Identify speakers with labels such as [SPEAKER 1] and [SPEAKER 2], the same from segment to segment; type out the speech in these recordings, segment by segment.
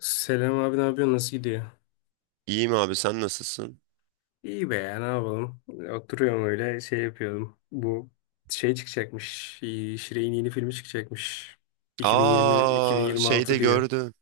[SPEAKER 1] Selam abi, ne yapıyorsun? Nasıl gidiyor?
[SPEAKER 2] İyiyim abi sen nasılsın?
[SPEAKER 1] İyi be ya, ne yapalım? Oturuyorum, öyle şey yapıyordum. Bu şey çıkacakmış. Şirek'in yeni filmi çıkacakmış. 2020
[SPEAKER 2] Aa
[SPEAKER 1] 2026
[SPEAKER 2] şeyde
[SPEAKER 1] diyor.
[SPEAKER 2] gördüm.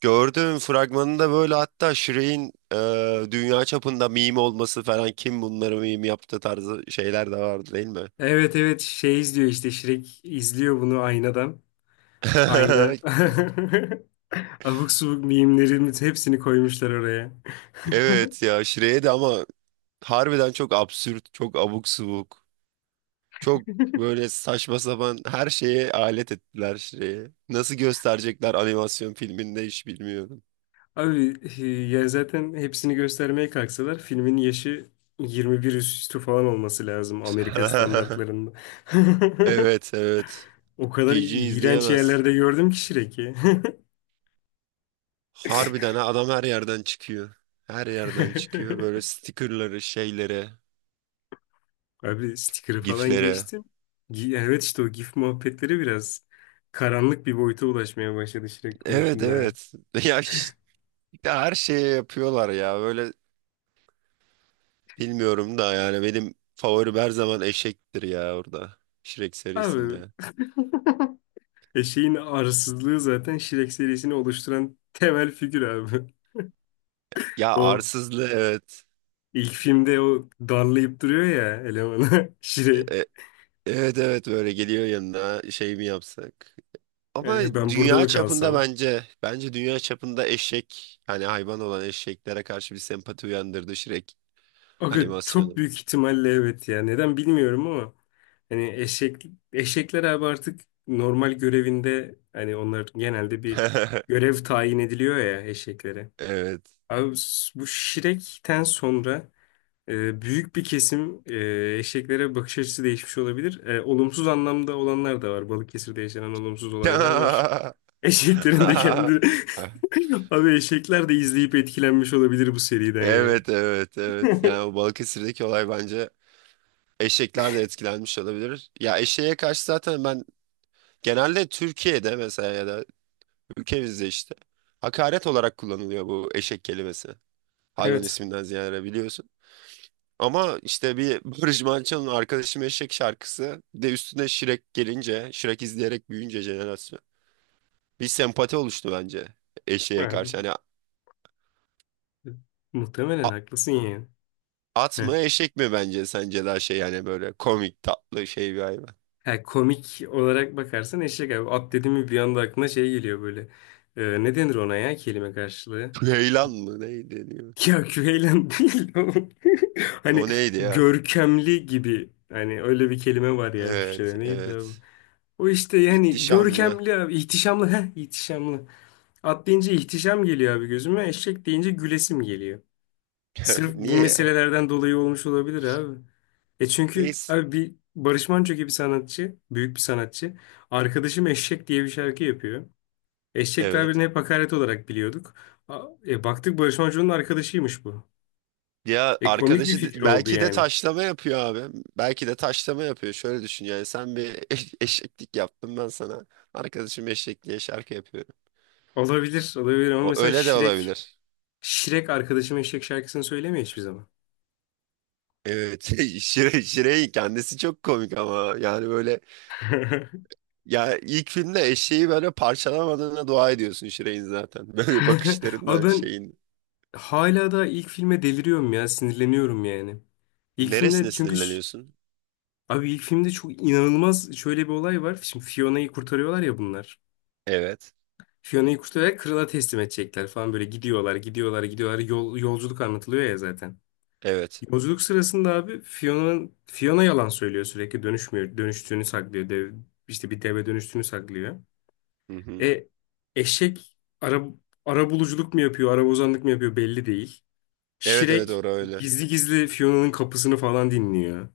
[SPEAKER 2] Gördüm fragmanında böyle hatta Shrek'in dünya çapında meme olması falan kim bunları meme yaptı tarzı şeyler de vardı değil mi?
[SPEAKER 1] Evet, evet şey izliyor işte, Şirek izliyor bunu aynadan. Ayna abuk subuk mimlerin hepsini koymuşlar oraya.
[SPEAKER 2] Evet ya Shrek'e de ama harbiden çok absürt, çok abuk subuk. Çok böyle saçma sapan her şeye alet ettiler Shrek'i. Nasıl gösterecekler animasyon filminde hiç bilmiyorum.
[SPEAKER 1] Abi, ya zaten hepsini göstermeye kalksalar filmin yaşı 21 üstü falan olması lazım, Amerika standartlarında.
[SPEAKER 2] Evet, evet.
[SPEAKER 1] O kadar
[SPEAKER 2] PG
[SPEAKER 1] iğrenç
[SPEAKER 2] izleyemez.
[SPEAKER 1] yerlerde gördüm ki Shrek'i.
[SPEAKER 2] Harbiden ha, adam her yerden çıkıyor. Her yerden çıkıyor. Böyle stickerları, şeylere,
[SPEAKER 1] Abi, sticker'ı falan
[SPEAKER 2] giflere.
[SPEAKER 1] geçtim. Evet, işte o GIF muhabbetleri biraz karanlık bir boyuta ulaşmaya başladı Shrek
[SPEAKER 2] Evet,
[SPEAKER 1] konusunda ya.
[SPEAKER 2] evet. Ya ya her şeye yapıyorlar ya. Böyle bilmiyorum da yani benim favorim her zaman eşektir ya orada. Shrek
[SPEAKER 1] Abi,
[SPEAKER 2] serisinde.
[SPEAKER 1] eşeğin arsızlığı zaten Shrek serisini oluşturan temel figür abi.
[SPEAKER 2] Ya
[SPEAKER 1] O
[SPEAKER 2] arsızlı evet.
[SPEAKER 1] ilk filmde o darlayıp duruyor ya elemanı Shrek.
[SPEAKER 2] E- evet, evet böyle geliyor yanına şey mi yapsak? Ama
[SPEAKER 1] Ben burada
[SPEAKER 2] dünya
[SPEAKER 1] mı
[SPEAKER 2] çapında
[SPEAKER 1] kalsam?
[SPEAKER 2] bence dünya çapında eşek hani hayvan olan eşeklere karşı bir sempati uyandırdı Shrek
[SPEAKER 1] Aga, çok
[SPEAKER 2] animasyonu.
[SPEAKER 1] büyük ihtimalle evet ya. Neden bilmiyorum ama hani eşekler abi artık normal görevinde, hani onlar genelde bir görev tayin ediliyor ya eşeklere.
[SPEAKER 2] Evet.
[SPEAKER 1] Abi, bu Şirek'ten sonra büyük bir kesim eşeklere bakış açısı değişmiş olabilir. Olumsuz anlamda olanlar da var. Balıkesir'de yaşanan olumsuz olaylar var. Eşeklerin de kendi abi eşekler de izleyip etkilenmiş olabilir bu seriden ya.
[SPEAKER 2] Evet, evet, evet. Yani o Balıkesir'deki olay bence eşekler de etkilenmiş olabilir. Ya eşeğe karşı zaten ben genelde Türkiye'de mesela ya da ülkemizde işte hakaret olarak kullanılıyor bu eşek kelimesi. Hayvan
[SPEAKER 1] Evet.
[SPEAKER 2] isminden ziyade biliyorsun. Ama işte bir Barış Manço'nun Arkadaşım Eşek şarkısı bir de üstüne Şirek gelince, Şirek izleyerek büyüyünce jenerasyon bir sempati oluştu bence eşeğe karşı.
[SPEAKER 1] Ha,
[SPEAKER 2] Hani
[SPEAKER 1] muhtemelen haklısın ya.
[SPEAKER 2] at
[SPEAKER 1] Heh.
[SPEAKER 2] mı eşek mi bence sence daha şey yani böyle komik tatlı şey bir hayvan.
[SPEAKER 1] Ha, komik olarak bakarsan eşek abi. At dedi mi bir anda aklına şey geliyor böyle. Ne denir ona ya, kelime karşılığı?
[SPEAKER 2] Ceylan mı neydi diyor.
[SPEAKER 1] Ya, küveylan değil o. Hani
[SPEAKER 2] O neydi ya?
[SPEAKER 1] görkemli gibi. Hani öyle bir kelime var ya
[SPEAKER 2] Evet,
[SPEAKER 1] Türkçe'de. Neydi abi?
[SPEAKER 2] evet.
[SPEAKER 1] O işte, yani
[SPEAKER 2] İhtişamlı.
[SPEAKER 1] görkemli abi. İhtişamlı. Heh, ihtişamlı. At deyince ihtişam geliyor abi gözüme. Eşek deyince gülesim geliyor. Sırf bu
[SPEAKER 2] Niye ya?
[SPEAKER 1] meselelerden dolayı olmuş olabilir abi. E çünkü
[SPEAKER 2] Neyse.
[SPEAKER 1] abi, bir Barış Manço gibi sanatçı, büyük bir sanatçı. Arkadaşım Eşek diye bir şarkı yapıyor. Eşek
[SPEAKER 2] Evet.
[SPEAKER 1] tabirini hep hakaret olarak biliyorduk. Baktık Barış Manço'nun arkadaşıymış bu.
[SPEAKER 2] Ya
[SPEAKER 1] E, komik bir
[SPEAKER 2] arkadaşı
[SPEAKER 1] fikir oldu
[SPEAKER 2] belki de
[SPEAKER 1] yani.
[SPEAKER 2] taşlama yapıyor abi. Belki de taşlama yapıyor. Şöyle düşün yani sen bir eşeklik yaptın ben sana. Arkadaşım eşek diye şarkı yapıyorum.
[SPEAKER 1] Olabilir, olabilir ama
[SPEAKER 2] O
[SPEAKER 1] mesela
[SPEAKER 2] öyle de olabilir.
[SPEAKER 1] Şirek arkadaşım Eşek şarkısını söylemiyor hiçbir zaman.
[SPEAKER 2] Evet. Şire'in kendisi çok komik ama yani böyle. Ya ilk filmde eşeği böyle parçalamadığına dua ediyorsun Şirey'in zaten. Böyle
[SPEAKER 1] Abi
[SPEAKER 2] bakışlarından
[SPEAKER 1] ben
[SPEAKER 2] şeyin.
[SPEAKER 1] hala da ilk filme deliriyorum ya, sinirleniyorum yani. İlk filmler
[SPEAKER 2] Neresine
[SPEAKER 1] çünkü.
[SPEAKER 2] sinirleniyorsun?
[SPEAKER 1] Abi ilk filmde çok inanılmaz şöyle bir olay var. Şimdi Fiona'yı kurtarıyorlar ya bunlar.
[SPEAKER 2] Evet.
[SPEAKER 1] Fiona'yı kurtararak krala teslim edecekler falan, böyle gidiyorlar, gidiyorlar, gidiyorlar. Yolculuk anlatılıyor ya zaten.
[SPEAKER 2] Evet.
[SPEAKER 1] Yolculuk sırasında abi Fiona yalan söylüyor sürekli, dönüşmüyor, dönüştüğünü saklıyor. Dev, işte bir deve dönüştüğünü saklıyor.
[SPEAKER 2] Hı hı.
[SPEAKER 1] E eşek ara buluculuk mu yapıyor, ara bozanlık mı yapıyor belli değil.
[SPEAKER 2] Evet, evet
[SPEAKER 1] Şirek
[SPEAKER 2] orası öyle.
[SPEAKER 1] gizli gizli Fiona'nın kapısını falan dinliyor.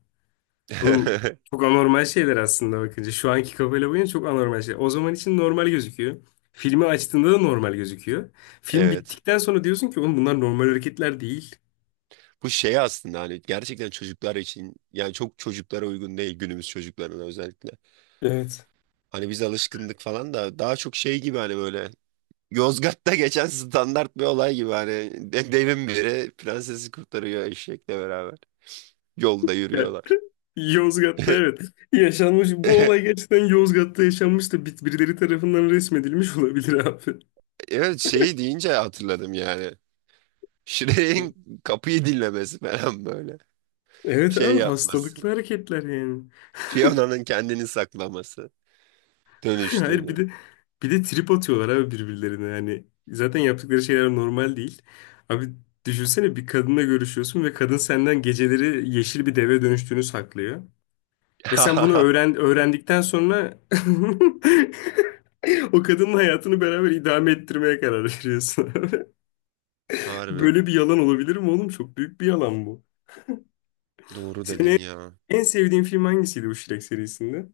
[SPEAKER 1] Oğlum çok anormal şeyler aslında bakınca. Şu anki kafayla bakınca çok anormal şeyler. O zaman için normal gözüküyor. Filmi açtığında da normal gözüküyor. Film
[SPEAKER 2] Evet.
[SPEAKER 1] bittikten sonra diyorsun ki oğlum, bunlar normal hareketler değil.
[SPEAKER 2] Bu şey aslında hani gerçekten çocuklar için yani çok çocuklara uygun değil günümüz çocuklarına özellikle.
[SPEAKER 1] Evet.
[SPEAKER 2] Hani biz alışkındık falan da daha çok şey gibi hani böyle Yozgat'ta geçen standart bir olay gibi hani devin biri prensesi kurtarıyor eşekle beraber. Yolda
[SPEAKER 1] Ya,
[SPEAKER 2] yürüyorlar.
[SPEAKER 1] Yozgat'ta evet. Yaşanmış. Bu olay gerçekten Yozgat'ta yaşanmış da birileri tarafından resmedilmiş olabilir abi.
[SPEAKER 2] Evet şeyi deyince hatırladım yani.
[SPEAKER 1] Evet,
[SPEAKER 2] Shrek'in kapıyı dinlemesi falan böyle.
[SPEAKER 1] evet
[SPEAKER 2] Şey
[SPEAKER 1] abi
[SPEAKER 2] yapması.
[SPEAKER 1] hastalıklı hareketler yani.
[SPEAKER 2] Fiona'nın kendini saklaması.
[SPEAKER 1] Hayır,
[SPEAKER 2] Dönüştüğünü.
[SPEAKER 1] bir de trip atıyorlar abi birbirlerine yani, zaten yaptıkları şeyler normal değil. Abi düşünsene, bir kadınla görüşüyorsun ve kadın senden geceleri yeşil bir deve dönüştüğünü saklıyor. Ve sen bunu öğrendikten sonra o kadının hayatını beraber idame ettirmeye karar veriyorsun.
[SPEAKER 2] Harbi.
[SPEAKER 1] Böyle bir yalan olabilir mi oğlum? Çok büyük bir yalan bu.
[SPEAKER 2] Doğru
[SPEAKER 1] Senin
[SPEAKER 2] dedin ya.
[SPEAKER 1] en sevdiğin film hangisiydi bu Shrek serisinde?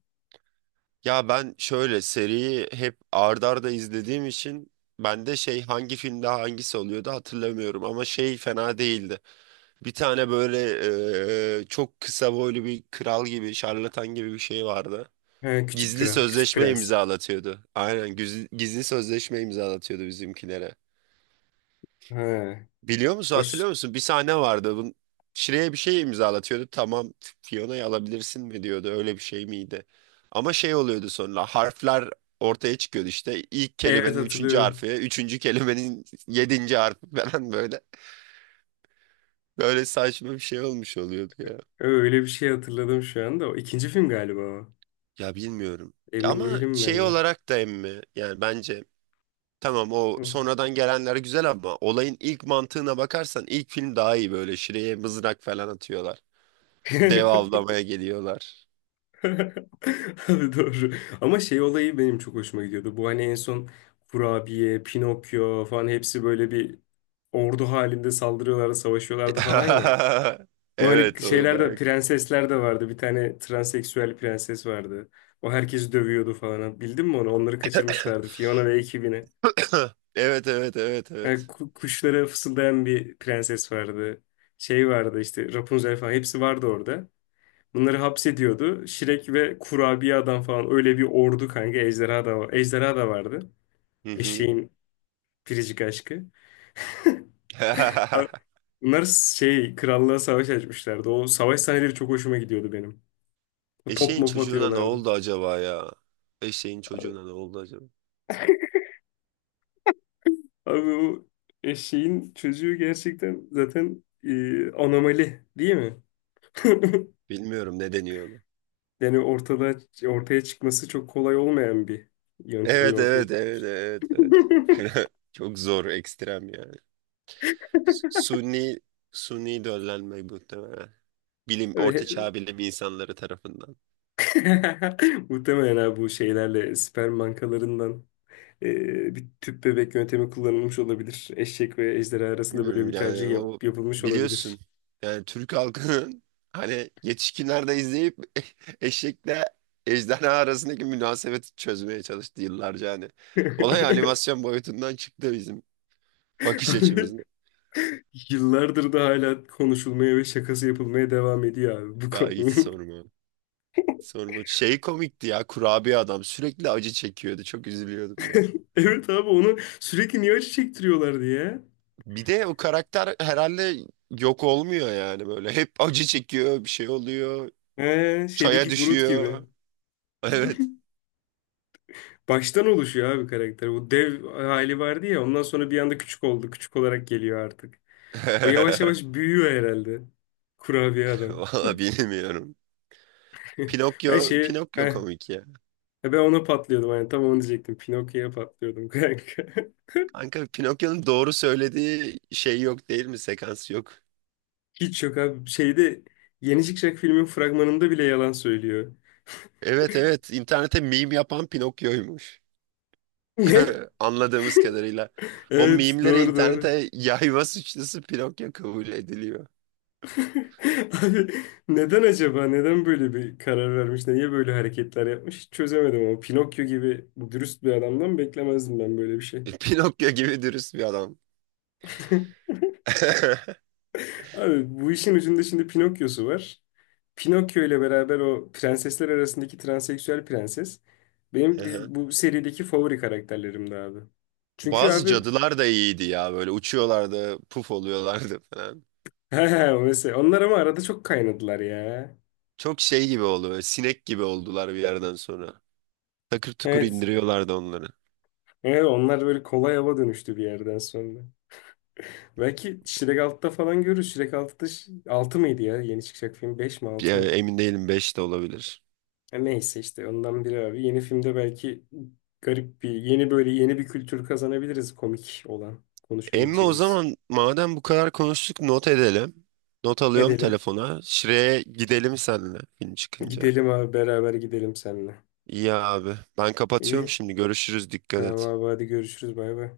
[SPEAKER 2] Ya ben şöyle seriyi hep ard arda izlediğim için ben de şey hangi filmde hangisi oluyordu hatırlamıyorum ama şey fena değildi. Bir tane böyle çok kısa boylu bir kral gibi şarlatan gibi bir şey vardı.
[SPEAKER 1] Ha, Küçük
[SPEAKER 2] Gizli
[SPEAKER 1] Kral, Küçük
[SPEAKER 2] sözleşme
[SPEAKER 1] Prens.
[SPEAKER 2] imzalatıyordu. Aynen gizli sözleşme imzalatıyordu bizimkilere.
[SPEAKER 1] Ha,
[SPEAKER 2] Biliyor musun, hatırlıyor
[SPEAKER 1] hoş.
[SPEAKER 2] musun? Bir sahne vardı. Şire'ye bir şey imzalatıyordu. Tamam Fiona'yı alabilirsin mi diyordu. Öyle bir şey miydi? Ama şey oluyordu sonra harfler ortaya çıkıyordu işte. İlk
[SPEAKER 1] Evet,
[SPEAKER 2] kelimenin üçüncü
[SPEAKER 1] hatırlıyorum.
[SPEAKER 2] harfi, üçüncü kelimenin yedinci harfi falan böyle. Böyle saçma bir şey olmuş oluyordu ya.
[SPEAKER 1] Öyle bir şey hatırladım şu anda. O ikinci film galiba o.
[SPEAKER 2] Ya bilmiyorum.
[SPEAKER 1] Emin
[SPEAKER 2] Ama
[SPEAKER 1] değilim
[SPEAKER 2] şey
[SPEAKER 1] ben de.
[SPEAKER 2] olarak da emmi yani bence. Tamam o
[SPEAKER 1] Hı.
[SPEAKER 2] sonradan gelenler güzel ama olayın ilk mantığına bakarsan ilk film daha iyi böyle şuraya mızrak falan atıyorlar. Dev avlamaya geliyorlar.
[SPEAKER 1] Abi doğru. Ama şey olayı benim çok hoşuma gidiyordu. Bu hani en son Kurabiye, Pinokyo falan hepsi böyle bir ordu halinde saldırıyorlardı, savaşıyorlardı falan ya. Bu hani
[SPEAKER 2] Evet o
[SPEAKER 1] şeyler de,
[SPEAKER 2] bayağı.
[SPEAKER 1] prensesler de vardı. Bir tane transseksüel prenses vardı. O herkesi dövüyordu falan. Bildin mi onu? Onları kaçırmışlardı, Fiona ve ekibini.
[SPEAKER 2] Evet, evet, evet,
[SPEAKER 1] E,
[SPEAKER 2] evet.
[SPEAKER 1] ku- kuşlara fısıldayan bir prenses vardı. Şey vardı işte, Rapunzel falan hepsi vardı orada. Bunları hapsediyordu. Şirek ve kurabiye adam falan, öyle bir ordu kanka. Ejderha da, ejderha da vardı. Evet.
[SPEAKER 2] Hı hı.
[SPEAKER 1] Eşeğin biricik aşkı. A- Bunlar şey krallığa savaş açmışlardı. O savaş sahneleri çok hoşuma gidiyordu benim. O top
[SPEAKER 2] Eşeğin
[SPEAKER 1] mop
[SPEAKER 2] çocuğuna ne
[SPEAKER 1] atıyorlardı.
[SPEAKER 2] oldu acaba ya? Eşeğin çocuğuna ne oldu acaba?
[SPEAKER 1] Abi o eşeğin çocuğu gerçekten zaten anomali değil mi?
[SPEAKER 2] Bilmiyorum ne deniyor ona.
[SPEAKER 1] Yani ortaya çıkması çok kolay olmayan bir yöntemle
[SPEAKER 2] Evet,
[SPEAKER 1] ortaya
[SPEAKER 2] evet, evet, evet, evet. Çok zor ekstrem yani. Sunni Sunni döllenmek muhtemelen. Bilim, orta
[SPEAKER 1] ve
[SPEAKER 2] çağ bilim insanları tarafından.
[SPEAKER 1] muhtemelen abi bu şeylerle sperm bankalarından bir tüp bebek yöntemi kullanılmış olabilir. Eşek ve ejderha arasında böyle
[SPEAKER 2] Bilmiyorum
[SPEAKER 1] bir tercih
[SPEAKER 2] yani o
[SPEAKER 1] yapılmış
[SPEAKER 2] biliyorsun
[SPEAKER 1] olabilir.
[SPEAKER 2] yani Türk halkının hani yetişkinlerde izleyip eşekle ejderha arasındaki münasebeti çözmeye çalıştı yıllarca hani. Olay animasyon boyutundan çıktı bizim bakış
[SPEAKER 1] Abi,
[SPEAKER 2] açımızda.
[SPEAKER 1] yıllardır da hala konuşulmaya ve şakası yapılmaya devam ediyor abi bu
[SPEAKER 2] Ya hiç
[SPEAKER 1] konu.
[SPEAKER 2] sorma. Sorma. Şey komikti ya kurabiye adam sürekli acı çekiyordu. Çok üzülüyordum ya.
[SPEAKER 1] Evet abi, onu sürekli niye acı çektiriyorlardı ya?
[SPEAKER 2] Bir de o karakter herhalde yok olmuyor yani böyle. Hep acı çekiyor, bir şey oluyor,
[SPEAKER 1] He,
[SPEAKER 2] çaya
[SPEAKER 1] şeydeki Groot gibi.
[SPEAKER 2] düşüyor. Evet.
[SPEAKER 1] Baştan oluşuyor abi karakter. O dev hali vardı ya, ondan sonra bir anda küçük oldu. Küçük olarak geliyor artık. O yavaş yavaş büyüyor herhalde. Kurabiye adam.
[SPEAKER 2] Valla bilmiyorum.
[SPEAKER 1] Ben şey
[SPEAKER 2] Pinokyo
[SPEAKER 1] heh,
[SPEAKER 2] komik ya.
[SPEAKER 1] e, ben ona patlıyordum yani, tam onu diyecektim. Pinokyo'ya patlıyordum kanka.
[SPEAKER 2] Kanka Pinokyo'nun doğru söylediği şey yok değil mi? Sekans yok.
[SPEAKER 1] Hiç yok abi. Şeyde. Yeni çıkacak filmin fragmanında bile yalan söylüyor.
[SPEAKER 2] Evet, evet internete meme yapan Pinokyo'ymuş.
[SPEAKER 1] Ne?
[SPEAKER 2] Anladığımız kadarıyla. O
[SPEAKER 1] Evet,
[SPEAKER 2] meme'lere
[SPEAKER 1] doğru doğru.
[SPEAKER 2] internete yayma suçlusu Pinokyo kabul ediliyor.
[SPEAKER 1] Abi neden acaba? Neden böyle bir karar vermiş? Niye böyle hareketler yapmış? Hiç çözemedim ama Pinokyo gibi dürüst bir adamdan beklemezdim ben böyle bir şey.
[SPEAKER 2] Pinokyo gibi dürüst bir adam.
[SPEAKER 1] Abi, bu işin ucunda şimdi Pinokyo'su var. Pinokyo ile beraber o prensesler arasındaki transseksüel prenses
[SPEAKER 2] Hı
[SPEAKER 1] benim
[SPEAKER 2] hı.
[SPEAKER 1] bu serideki favori karakterlerimdi abi. Çünkü
[SPEAKER 2] Bazı
[SPEAKER 1] abi
[SPEAKER 2] cadılar da iyiydi ya böyle uçuyorlardı, puf oluyorlardı falan.
[SPEAKER 1] he, mesela onlar ama arada çok kaynadılar ya.
[SPEAKER 2] Çok şey gibi oluyor, sinek gibi oldular bir yerden sonra. Takır tukur
[SPEAKER 1] Evet.
[SPEAKER 2] indiriyorlardı onları.
[SPEAKER 1] Evet onlar böyle kolay hava dönüştü bir yerden sonra. Belki Shrek 6'da falan görürüz. Shrek 6'da 6 mıydı ya? Yeni çıkacak film 5 mi 6
[SPEAKER 2] Ya,
[SPEAKER 1] mı?
[SPEAKER 2] emin değilim 5 de olabilir.
[SPEAKER 1] Ha, neyse işte ondan biri abi. Yeni filmde belki garip bir yeni böyle yeni bir kültür kazanabiliriz, komik olan
[SPEAKER 2] Emmi o
[SPEAKER 1] konuşabileceğimiz.
[SPEAKER 2] zaman madem bu kadar konuştuk not edelim. Not alıyorum
[SPEAKER 1] Edelim.
[SPEAKER 2] telefona. Şire'ye gidelim seninle film çıkınca.
[SPEAKER 1] Gidelim abi, beraber gidelim seninle.
[SPEAKER 2] İyi abi. Ben kapatıyorum
[SPEAKER 1] İyi.
[SPEAKER 2] şimdi. Görüşürüz. Dikkat
[SPEAKER 1] Tamam
[SPEAKER 2] et.
[SPEAKER 1] abi, hadi görüşürüz, bay bay.